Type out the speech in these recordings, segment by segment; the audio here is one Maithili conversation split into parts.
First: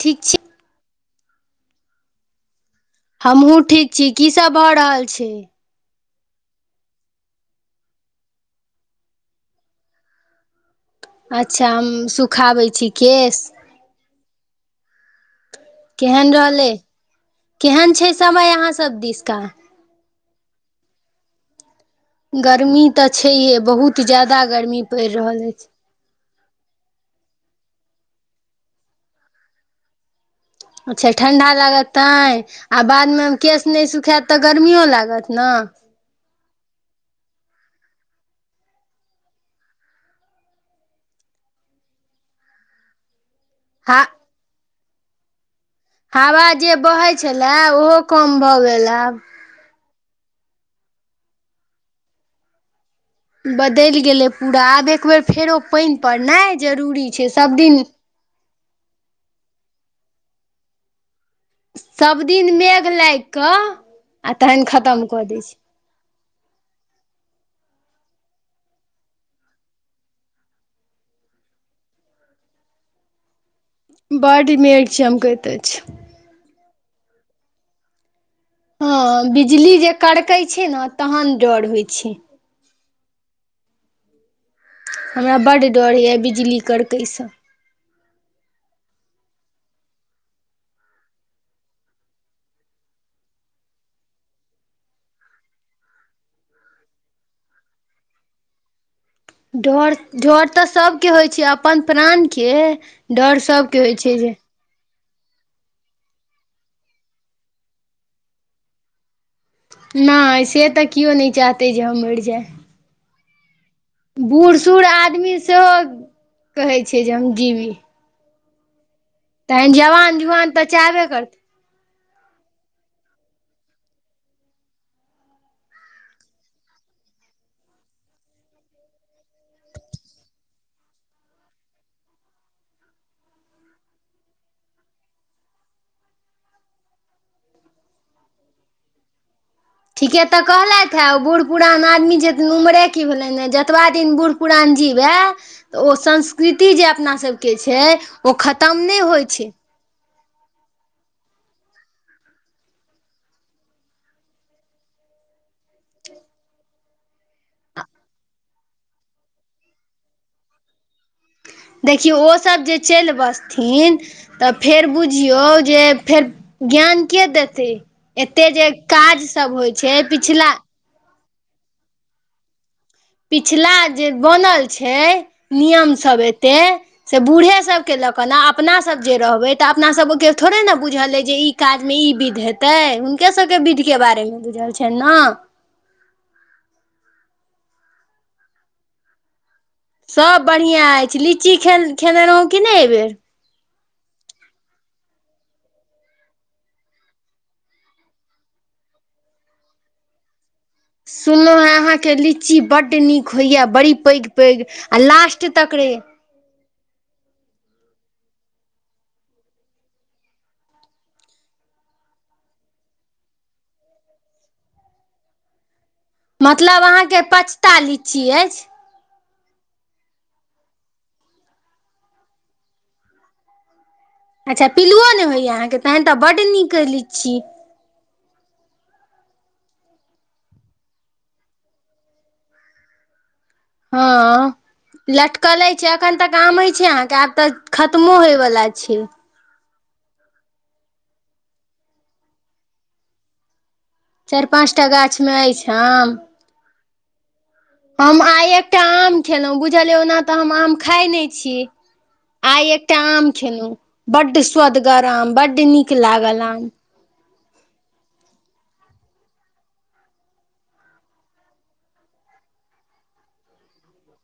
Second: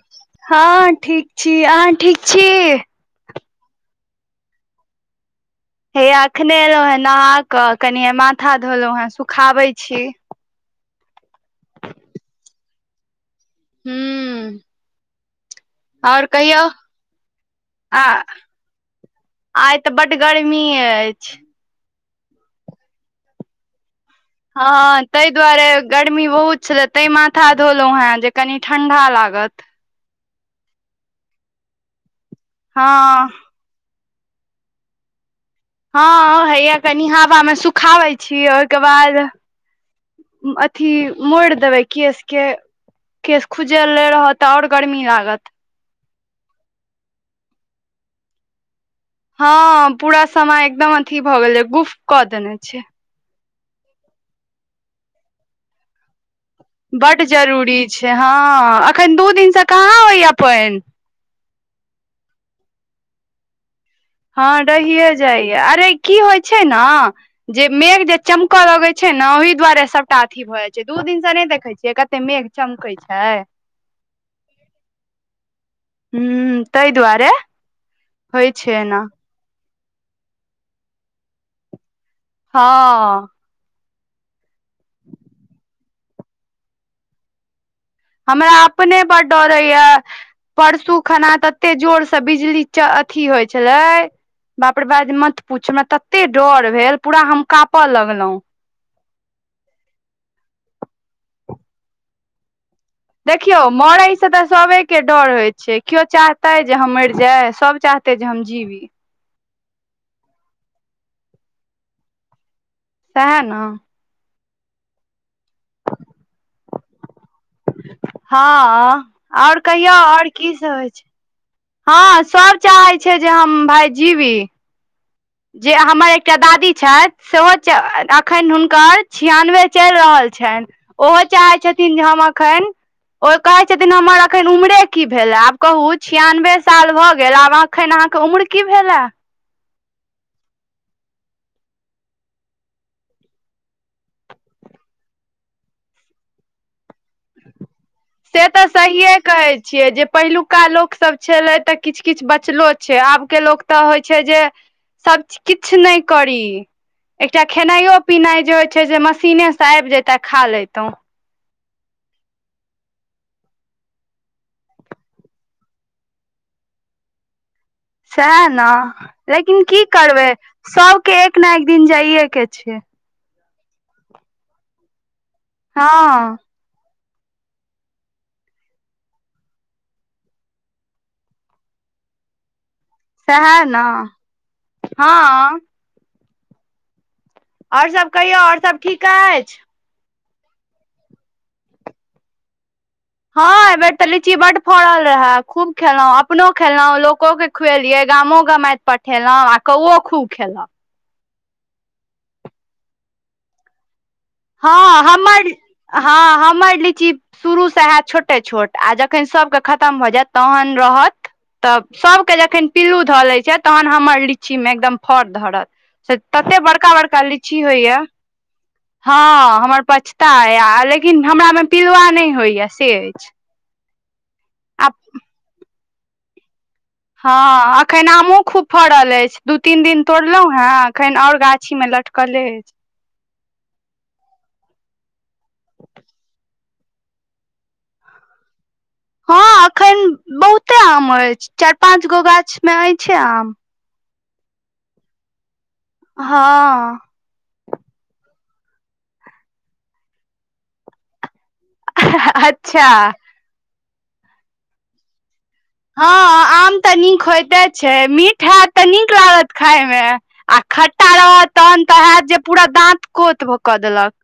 ठीक छि हँ ठीक छी अहाँ ठीक छी हमहुँ ठीक छी कीसब भऽ रहल छै हे अखने एलहु हेँ नहा के कनिए माथा धोलहुँ हेँ सुखाबै छी अच्छा हम सुखाबै छी केश हूँ केहन रहलै केहन आ छै समय अहाँ सब दिश का आइ तऽ बड्ड गर्मी अछि गर्मी तऽ छैहे बहुत जादा हँ तहि दुआरे गर्मी बहुत छलए तैं माथा धोलहुॅं हेँ जे कनि ठंडा लागत अच्छा ठंडा लागतआ तैं आ बाद हँ में केस नै सुखायत तऽ गर्मियो लागत न हँ हइए कनि हाबा में सुखाबै छी ओहिके बाद अथी मोइड़ देबै केश के केश खुजल हा रहत तऽ ओर गरमी लागत हावा जे बहै छलए ओहो कम भऽ गेल आब हँ पूरा समय एकदम अथी भऽ गेल गुफ कऽ देने छै बदइल गेलै पूरा आब एकबेर फेरो पानि परनाइ जरूरी छै सबदिन जे हँ अखन दू दिनसँ कहाँ अबइ अपन सबदिन मेघ लाइग कऽ आ हँ तखन खतम रहिए कऽ दै जाइया छै अरे की होइ छै ने जे मेघ जे चमकऽ लगै छ ने ओहि दुआरे सबटा अथी की भऽ जाइ छै दू दिन से नै देखै छियै कते मेघ चमकै छै बड मैड चमकेत अछि हूं तहि दुआरे होइ छै एना हँ बिजली जे कड़कै छै ने तहन डर होइ छै हँ हमरा बड्ड डर यए बिजली करकैस हमरा अपने बड डरैया परसू खना तते जोरसँ बिजली अथि होइ छलै बापरे बाप ब मत पूछ हमरा तते डर भेल पूरा हम काँपय लगलहु डर डर तऽ सभके होइ छै अपन प्राण के देखियौ मर ईस तऽ सबे के डर होय छै केओ चाहते जे हम मरि जाय सब चाहते जे हम जीवी नाय से तऽ किओ नै चाहतै जे हम मरि जाइ सएह न बूढ़ सूढ़ आदमी से कहै छय जे हम जिवी हँ ओर कहियौ जवान ओर जुआन तऽ कीसब होइ चाहबे छै करतै हँ सभ चाहै छै जे हम भाय जीबी जे हमर एकटा दादी छथि सेहो एखन हुनकर छियानबे चलि रहल छइन ओहो चाहै छथिन जे हम अखेन ओ कहै छथिन हमर एखन उमरे की भेलै आब कहू छियानबे साल भऽ गेल आब एखन अहाँके उम्र की भेलए ठीके तऽ कहलथि हे ओ बूढ़ पुरान आदमी जे उमरे की भेलनि हैं जतबा दिन बुढ़ पुराण जीवए तऽ ओ संस्कृति जे अपनासबके छै ओ से तऽ खतम नहि सहियए होइ छै कहै छियै जे पहिलुका लोकसब छलै तऽ किछ किछ बचलो छै आब के लोक तऽ होइत छै जे सब किछ नहि करी एकटा खेनाइयो पिनाइ जे होइ छै जे मशीनेसँ आबि जैतै खा लैतहुँ देखियौ ओसब जे चइल बसथिन तऽ फेर बुझियौ जे फेर ज्ञान के देतै सैहे एते न जे काज सब लेकिन होइ की छै करबै पिछला सबके एक ने एक दिन जाइए के छै पिछला जे बनल छै नियमसब हँ एते से बूढ़ेसबकेँ लऽ कऽ ने अपनासब जे रहबै तऽ अपनासभ ओके थोड़े ने बुझल अछि जे ई काज मे ई विध हेतै हुनके सएह सबके विध ने के बारे मे बुझल छनि हँ न ओर सब कहियौ ओर सब ठीक अछि सब बढ़िआँ अछि लीची खे खेने रहौँ कि नहि एहिबेर हँ एहि बेेर तऽ लीची बड फड़ल रहै खूब खेलहुं अपनो खेलहुं लोकोक के खुएलिये गामोे गमाइत पठेलिये आ कौओ खूब खेलक सुनलहुँ हेँ अहाँके लीची बड नीक होइया बड़ी पैघ पैघ आ हँ लास्ट हमर तक रे हँ हमर लीची शुरूसँ हैत छोटे छोट आ जखन सभके खतम भऽ जायत तहन रहत तऽ सभके जखन पिल्लू धऽ लैत छथि तहन हमर लीचीमे एकदम फड़ धरत स तते बड़का बड़का लीची होइया छीये हँ हमर पछता अय लेकिन हमरा मे पिलवा नहि होइया से अछि अच्छा आ पिलुओ नहि होइया अहाँके तन तऽ बड नीक कहली छी हँ खन आमो खूब फड़ल अछि दू तीन दिन तोड़लहुॅं हँ खखन आओर गाछी मे लटकले अछि हँ लटकले छै एखन तक आम अछै अहाँके आब तऽ खत्मो होयवला छै हँ एखन बहुते आम अछि चाइर पाँच गो गाछ में अछिये आम चाइर पाँच टा गाछ मे अछि आम हँ हम आइ एकटा आम खेलहुँ बुझलिय ओना तऽ हम आम खाय नहि छी आइ अच्छा एकटा आम खेलहुँ बड्ड स्वदगर आम बड नीक हँ लागल आम तऽ नीक होइते छै मीठ हयत तऽ नीक लागत खाय मे आ खट्टा रहत तहन तऽ हयत जे पूरा दात कोत कऽ देलक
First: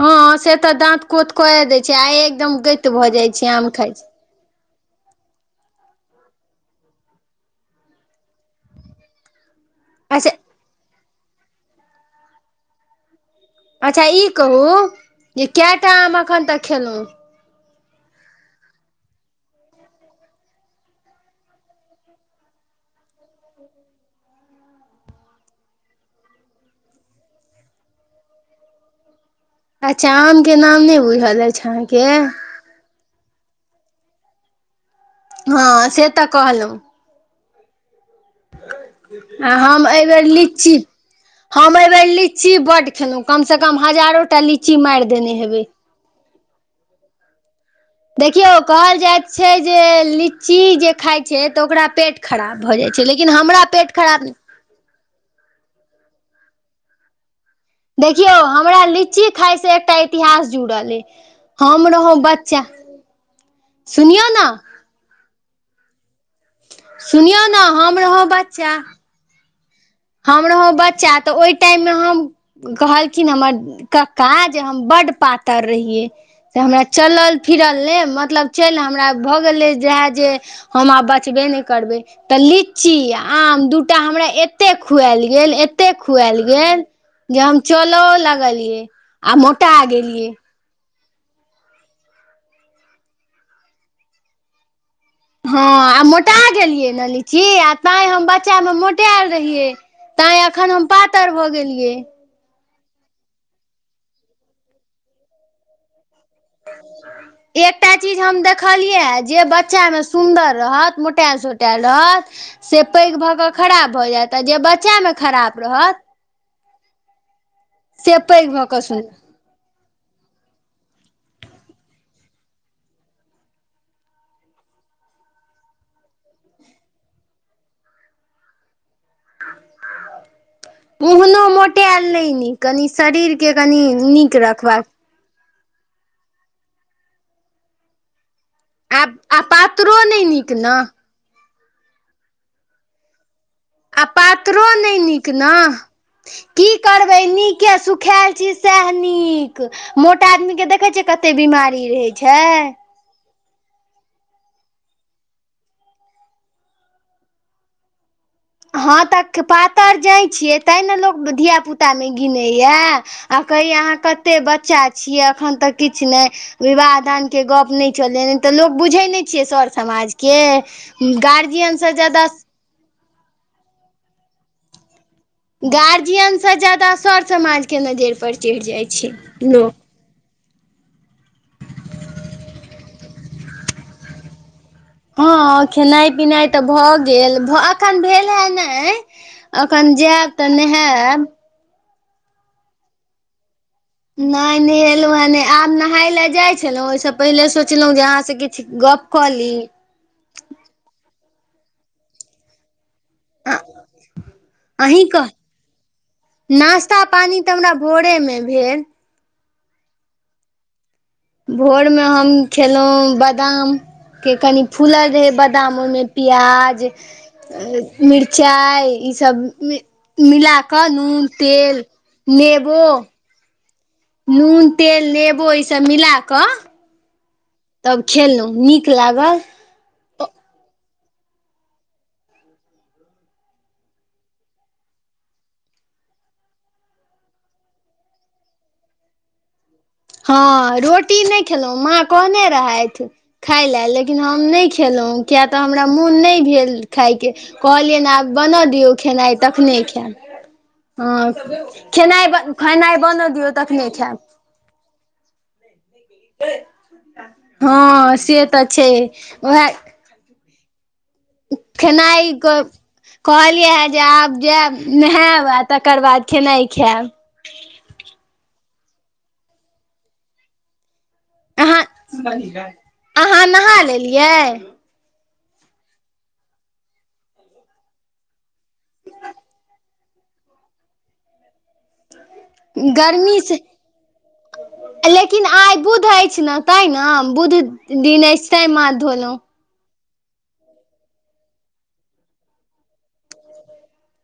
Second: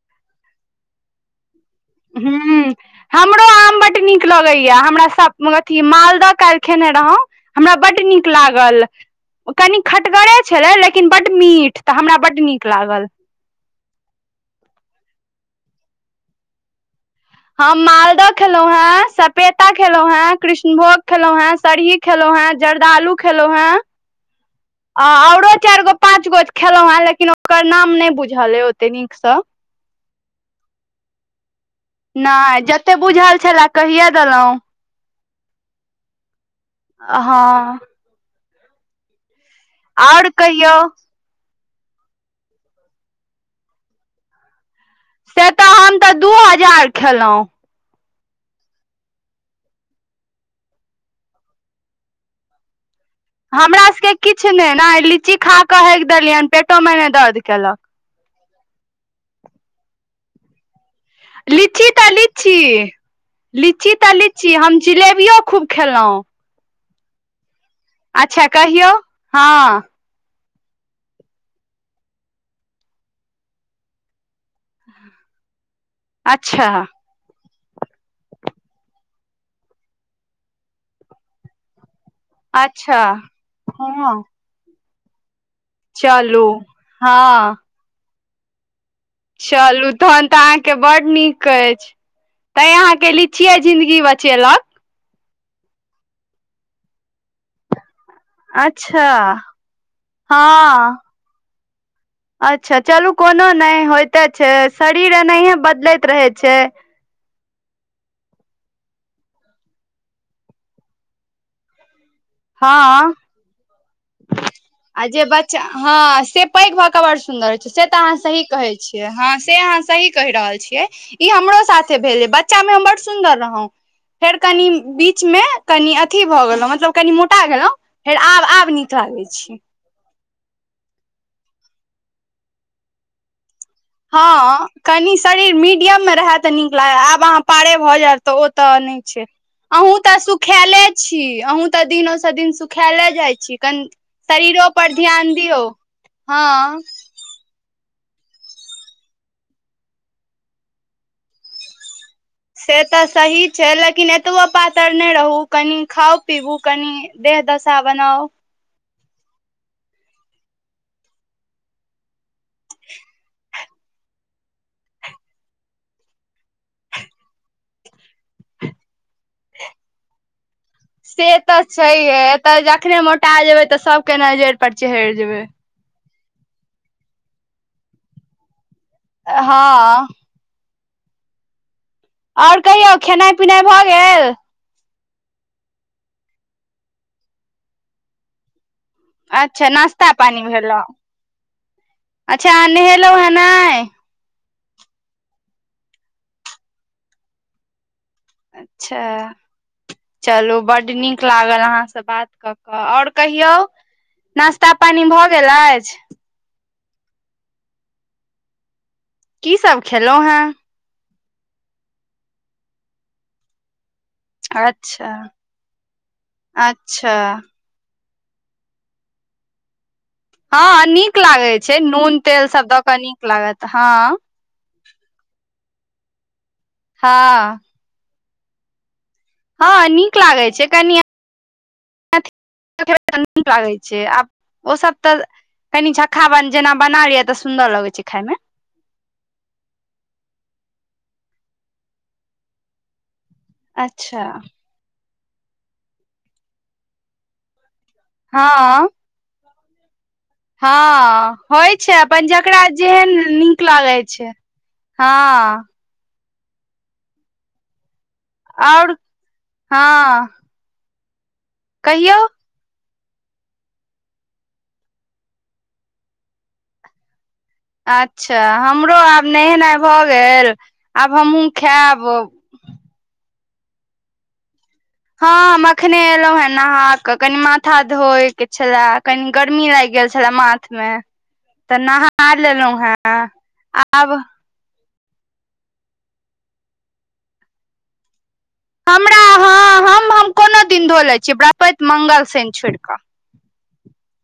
हँ से तऽ दाँत कोत क य दै छै आ एकदम हूँ गति भऽ जाइ हमरो छै आम खाइ बड्ड छै नीक लगैया हमरा सब अथी मालदह काल्हि खेने रहौ हमरा बड्ड नीक लागल कनि अच्छा खटगरे छलै लेकिन बड्ड मीठ तऽ हमरा बड्ड नीक लागल अच्छा ई कहू जे कैटा आम एखन तक खेलहुँ हम मालदह खेलौं हें सपेता खेललों हें कृष्णभोग खेलो हें सरही खेलौ हैं जर्दालु खेलों है आ औरो चारि गो पाँच गो खेलहुं हेँ लेकिन ओकर नाम नहि बुझल अय ओते नीकसँ अचामके नाम नहि बुझल अइछ अहाँके ते बुझल छलए कहिया देलहुं हँ से तऽ कहलहुँ हं आ हम एयबेर आओर लीची कहियौ हम एह बेेर लीची बड्ड खेलहुँ कमसँ कम हजारो टा लीची माइर देने से हेबै तऽ हम तऽ दू हजार खेलहु देखियौ कहल जाइत छै जे लीची जे खाइ छै तऽ ओकरा पेट खराब भऽ जाइ छै लेकिन हमरा पेट खराब नह कि ने ने लीची खा के हेक देलियह हन पेटो मे ने दर्द केलक देखियो हमरा लीची खााय से एकटा इतिहास जुड़ल ए लीची त लीची लीची त सुनियौ ने लीची ह जिलेबियो खूब खेलो सुनियो न अच्छा कहियौ ह हम रहौ बच्चा तऽ ओहिटाइम में हम कहलखिन हमर कक्का जे हम बड्ड पातर रहिय त अच्छा हमरा चलल फिरल नइ मतलब चलि हमरा भऽ गेलै जेएए जे हम आब बचबे नहि करबै त लीची अच्छा आ आम दूटा हँ हमरा एतेक खुएल गेल एते ओते खुआएल चलू गेल जे हँ हम चलो लगलिय चलू तहन त आं के बड नीक अछि तैं अहाँके लीचिये जिन्दगी बचेलक हँ आ मोटा गेलियै न लीची आ ताय हम बच्चा में अच्छा मोटायल रहियै तैं एखन हम हँ पातर भऽ गेलियै अच्छा चलू कोनो नहि होइते छै शरीर एनाहियए बदलैत रहै छै एकटा चीज हम देखलियै जे बच्चा मे सुन्दर रहत मोटा सोटैल रहत से हँ पैघ भ कऽ खराब भऽ जायत आ जे बच्चामे खराब रहत पैक भए के बड़ सुंदर होय छै से तऽ अहाँ सही पैघ भऽ कहे कऽ छीयै सुन्दर हं से अहाँ सही कहि रहल छियै ई हमरो साथे भेले बच्चा मे हम बड़ सुन्दर रहौं फेर कनि बीच में कनि अथी भऽ गेलो मतलब कनि मोटा गेलहुँ फेर आब आब नीक लागै छी ओहनो मोटायल नहि नीक कनि शरीर के कनि नीक हँ रखबाक कनि शरीर मीडियम मे रहय तऽ नीक लागे आब अहाँ पारे भऽ जायत तऽ ओ तऽ नहि आब छै आ अहुूँ पातरो तऽ नहि नीक ने सुखाले छी छी अहुँ तऽ दिनो से दिन सुखायले जाय छी कनि आ पात्रो शरीरो पर नहि नीक ध्यान न दियौ की हँ करबै बै नीके सुखायल छी सएह नीक मोटा आदमी के देखै छी कते बीमारी रहे छै से तऽ सही छै लेकिन एतबो पातर नहि रहू कनि खाउ पीबू कनि देह दशा बनाओ हँ तऽ पातरि जाइत छियै तैँ ने लोक धियापुतामे गिनैएा आ कहियै अहाँ कते बच्चा छियै एखन तऽ किछु नहि विवाह दानके गप्प नहि चलैया नही तऽ लोक बुझैत नहि छियै सर समाजके से तऽ गार्जियनसँ छैहे ज्यादा एतऽ जखने मोटा जेबै तऽ सबके नजरि पर चहरि जेबै गार्जियन सँ ज्यादा सर समाजके नजरि पर चढ़ि जाइत छै लोक हँ आओर कहियौ खेनाइ पिनाइ भऽ गेल हँ खेनाइ पिनाइ तऽ भऽ गेल अखन भेल हे नहि अच्छा अखन नाश्ता जायब पानी तऽ भेलौ नहायब अच्छा नहेलौ है नहि नहि न नहेलौ हुँ हेँ नहि आब नहाय लए जाय छलहुं ओहिसँ पहिले सोचलहुं जे किछु अच्छा गप कऽ ली चलू बड्ड नीक लागल अहाँ से बात कऽ के आ और कहियौ नास्ता पानी भऽ गेल अछि नास्ता पानी तऽ हमरा भोरे मे भेल की सब खेलहुॅं हैं भोरमे हम खेलहुँ बादाम के कनि फूल अच्छा दे बादाम ओहिमे प्याज अच्छा मिरचाइ ईसभमे हँ नीक लागै छै नून तेल सब द नेबो क नीक लागत हँ नून तेल लेबो ईसब मिलाकऽ हँ तब खेलहुँ नीक लागल हँ नीक लागैत छै कनि अ तऽ नीक लागै छै आब ओ सब तऽ [unintelligible] कनी झक्खा जेना बना लियै तऽ सुंन्दर लगे छै खाय मे हँ रोटी नहि खेलहुँ माँ कहने रहथि खाय लेलए लेकिन अच्छा हम नहि खेलहुँ किया तऽ हमरा मोन नहि भेल खायके कहलियनि आब बनऽ हँ दियौ खेनाइ तखने खायब हँ होइ छै अपन खेनाइ जकरा खेनाइ जेहन बनऽ दियौ नीक तखने लागै खायब छै हँ हँ से तऽ छै आओर उएह हँ कहियौ खेनाइ क कहलियै हे जे आब जायब नहायब आ तकर बाद खेनाइ खायब अच्छा हमरो आब नहेनाइ भऽ गेल आब हमहूँ अहाँ खायब अहाँ नहा लेलियै [unintelligible] हँ ऐखने एलहुं हें नहा कऽ कनि माथा धोय के छल कनी गर्मी लागि गेल छल माथ मे तऽ ना खा लेलहु हैं गर्मी से आब लेकिन आइ बुध अछि न ताय न बुध दिन अछि तैं माथ हमरा धोलहुँ हँ हम हम कोनो दिन धो लै छियै ब्रृहस्पति मंगल शनि छोड़ि क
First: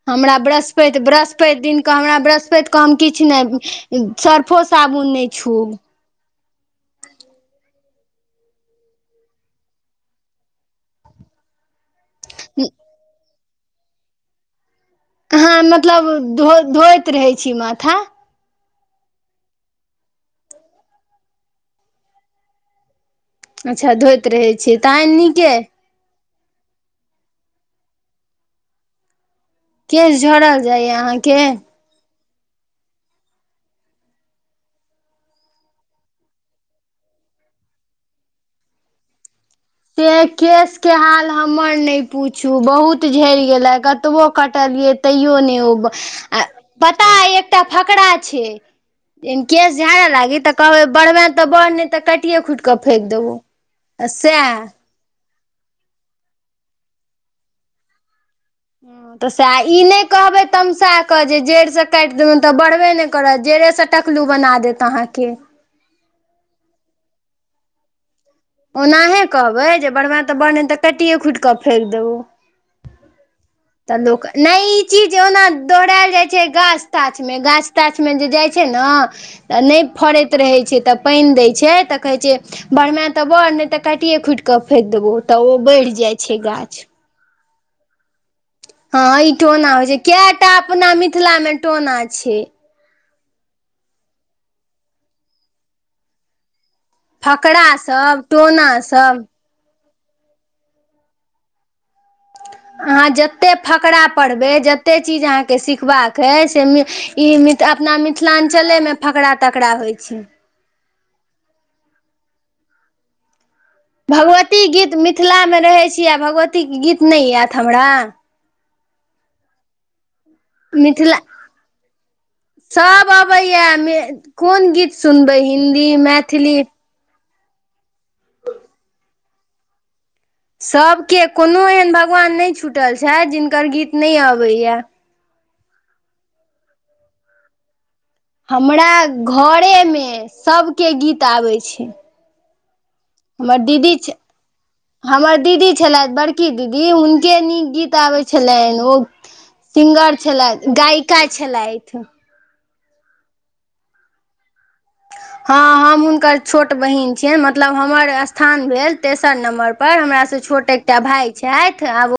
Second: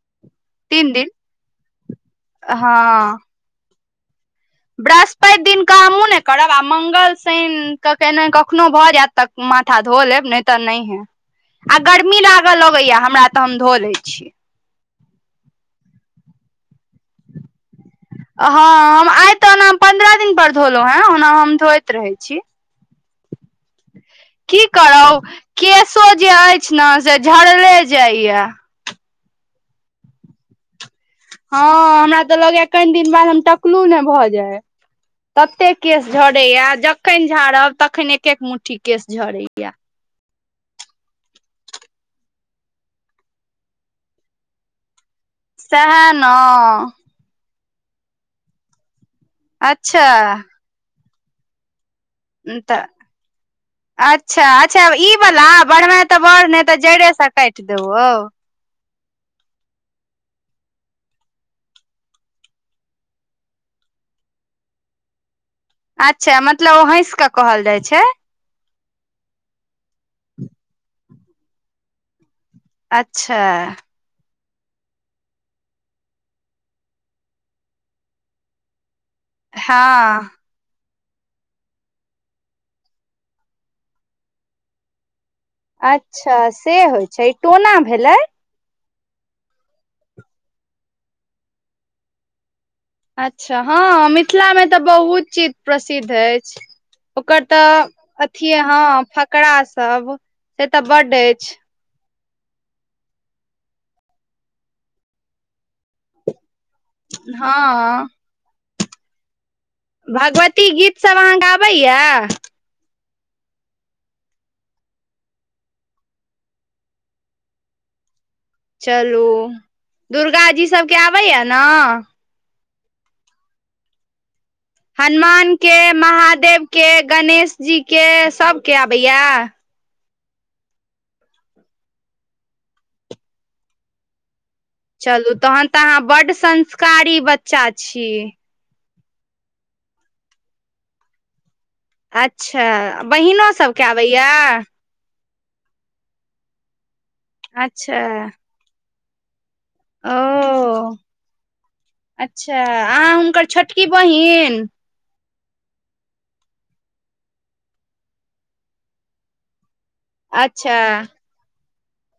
हमरा बृहस्पति दिन बृहस्पति दिनके हमरा बृहस्पति क हम हँ किछु नह सर्फो साबुन नहि बृहस्पति छू दिन के हमहुँ ने करब आ मंगल शनि तऽ केने कखनो भऽ जायत तक माथा धो लेब नहि तऽ नहि ह आ गर्मी लागऽ लगैया हमरा तऽ हम धो लै छीय अहाँ मतलब धो धोइत रहै छी माथ हँ हम आइ त ओना हम पन्द्रह दिन पर धोलहुं हैं ओना हम धोय रहै छी अच्छा धोइत रहै छीयै तऽ आनि नीके केसो जे अछि ने से झरले जाइय केश झरल जाइया अहाँ क हँ हमरा तऽ लगैय कनि दिन बाद हम टकलू ने भऽ जाय तते केश झरैया जखन झाड़ब तखन एक एक मुठी केश झड़ैया से केस के हाल हमर नहि पूछू बहुत झड़ि गेलै कतबो कटलियै तैयो नै ओ ब सएह ने आ पता अ एकटा फकरा छै केश अच्छा झाड़े लागी तऽ कहब बढ़बै त बढ़ नै त काट काटिये खूटि क तऽ फेेक देबो आ अच्छा सए अच्छा ई वाला बढ़बइ तऽ बड़ नहि तऽ जड़े से काइट देब ह तऽ सएह ई नहि कहबै तमसा कऽ जे जड़िसँ काटि देबनि तऽ बढ़बे नहि करत जड़िस टकलू बना देत अहाँके अच्छा मतलब ओ हँस कऽ कहल जाइ छ ओनाहे कहबै जे बरबा तऽ बन तऽ कटिए खूटि कऽ फेक देब अच्छा तऽ लोक न ई चीज ओना दौहड़ल जाय छै गाछ ताछ में गाछ ताछ में जे जाइ छै न त नहि हँ फरैत रहै छै तऽ पइन दै छै तऽ कहै छै बढ़मै त बढ़ नहि तऽ काटिए खूटि कऽ फेेक देबौ तऽ ओ बढ़ि जाइ अच्छा छै से गाछ होइ छै टोना भेलै हँ ई टोना होइ छै कएटा अपना मिथिला मे टोना छै अच्छा हँ मिथिलामे त बहुत चीज प्रसिद्ध अछि ओकर फकरा तऽ सब अथी टोना हँ सब फकरा सब से तऽ बड् अछि अहाँ जतेक फकरा पढ़बै जतेक चीज अहाँके सिखबाक अइसे इ मिथ अपना हँ मिथिलांचले में फकरा तकरा होइ छै भगवती गीत सब अहाँ के आबैया भगवती गीत मिथिला में रहै छी आ भगवतीके गीत नहि आयत हमरा चलू दुर्गाजी सबके आबैया न सब अबैया यै कोन गीत सुनबै हनुमान हिन्दी के मैथिली महादेव के गणेश जी के सबके अबैया सबके कोनो एहन भगवान नहि छुटल छथि जिनकर गीत नहि अबैए चलू तहन तऽअहाँ बड संस्कारी बच्चा छी हमरा घरेमे सबके गीत आबै छै अच्छा बहिनों हमर सबके दीदी छै आबैया हमर दीदी छलथ बड़की दीदी हुनके नीक गीत अच्छा आबैय छलैन ओ सिंगर छल‌इथ ओ गायिका छल‌इथ अच्छा आहाँ हुनकर छोटकी बहिन हँ हम हुनकर छोट बहिन छियइन मतलब हमर स्थान भेल तेसर नम्बर पर हमरा से छोट अच्छा एकटा भाय छैथ आब ओ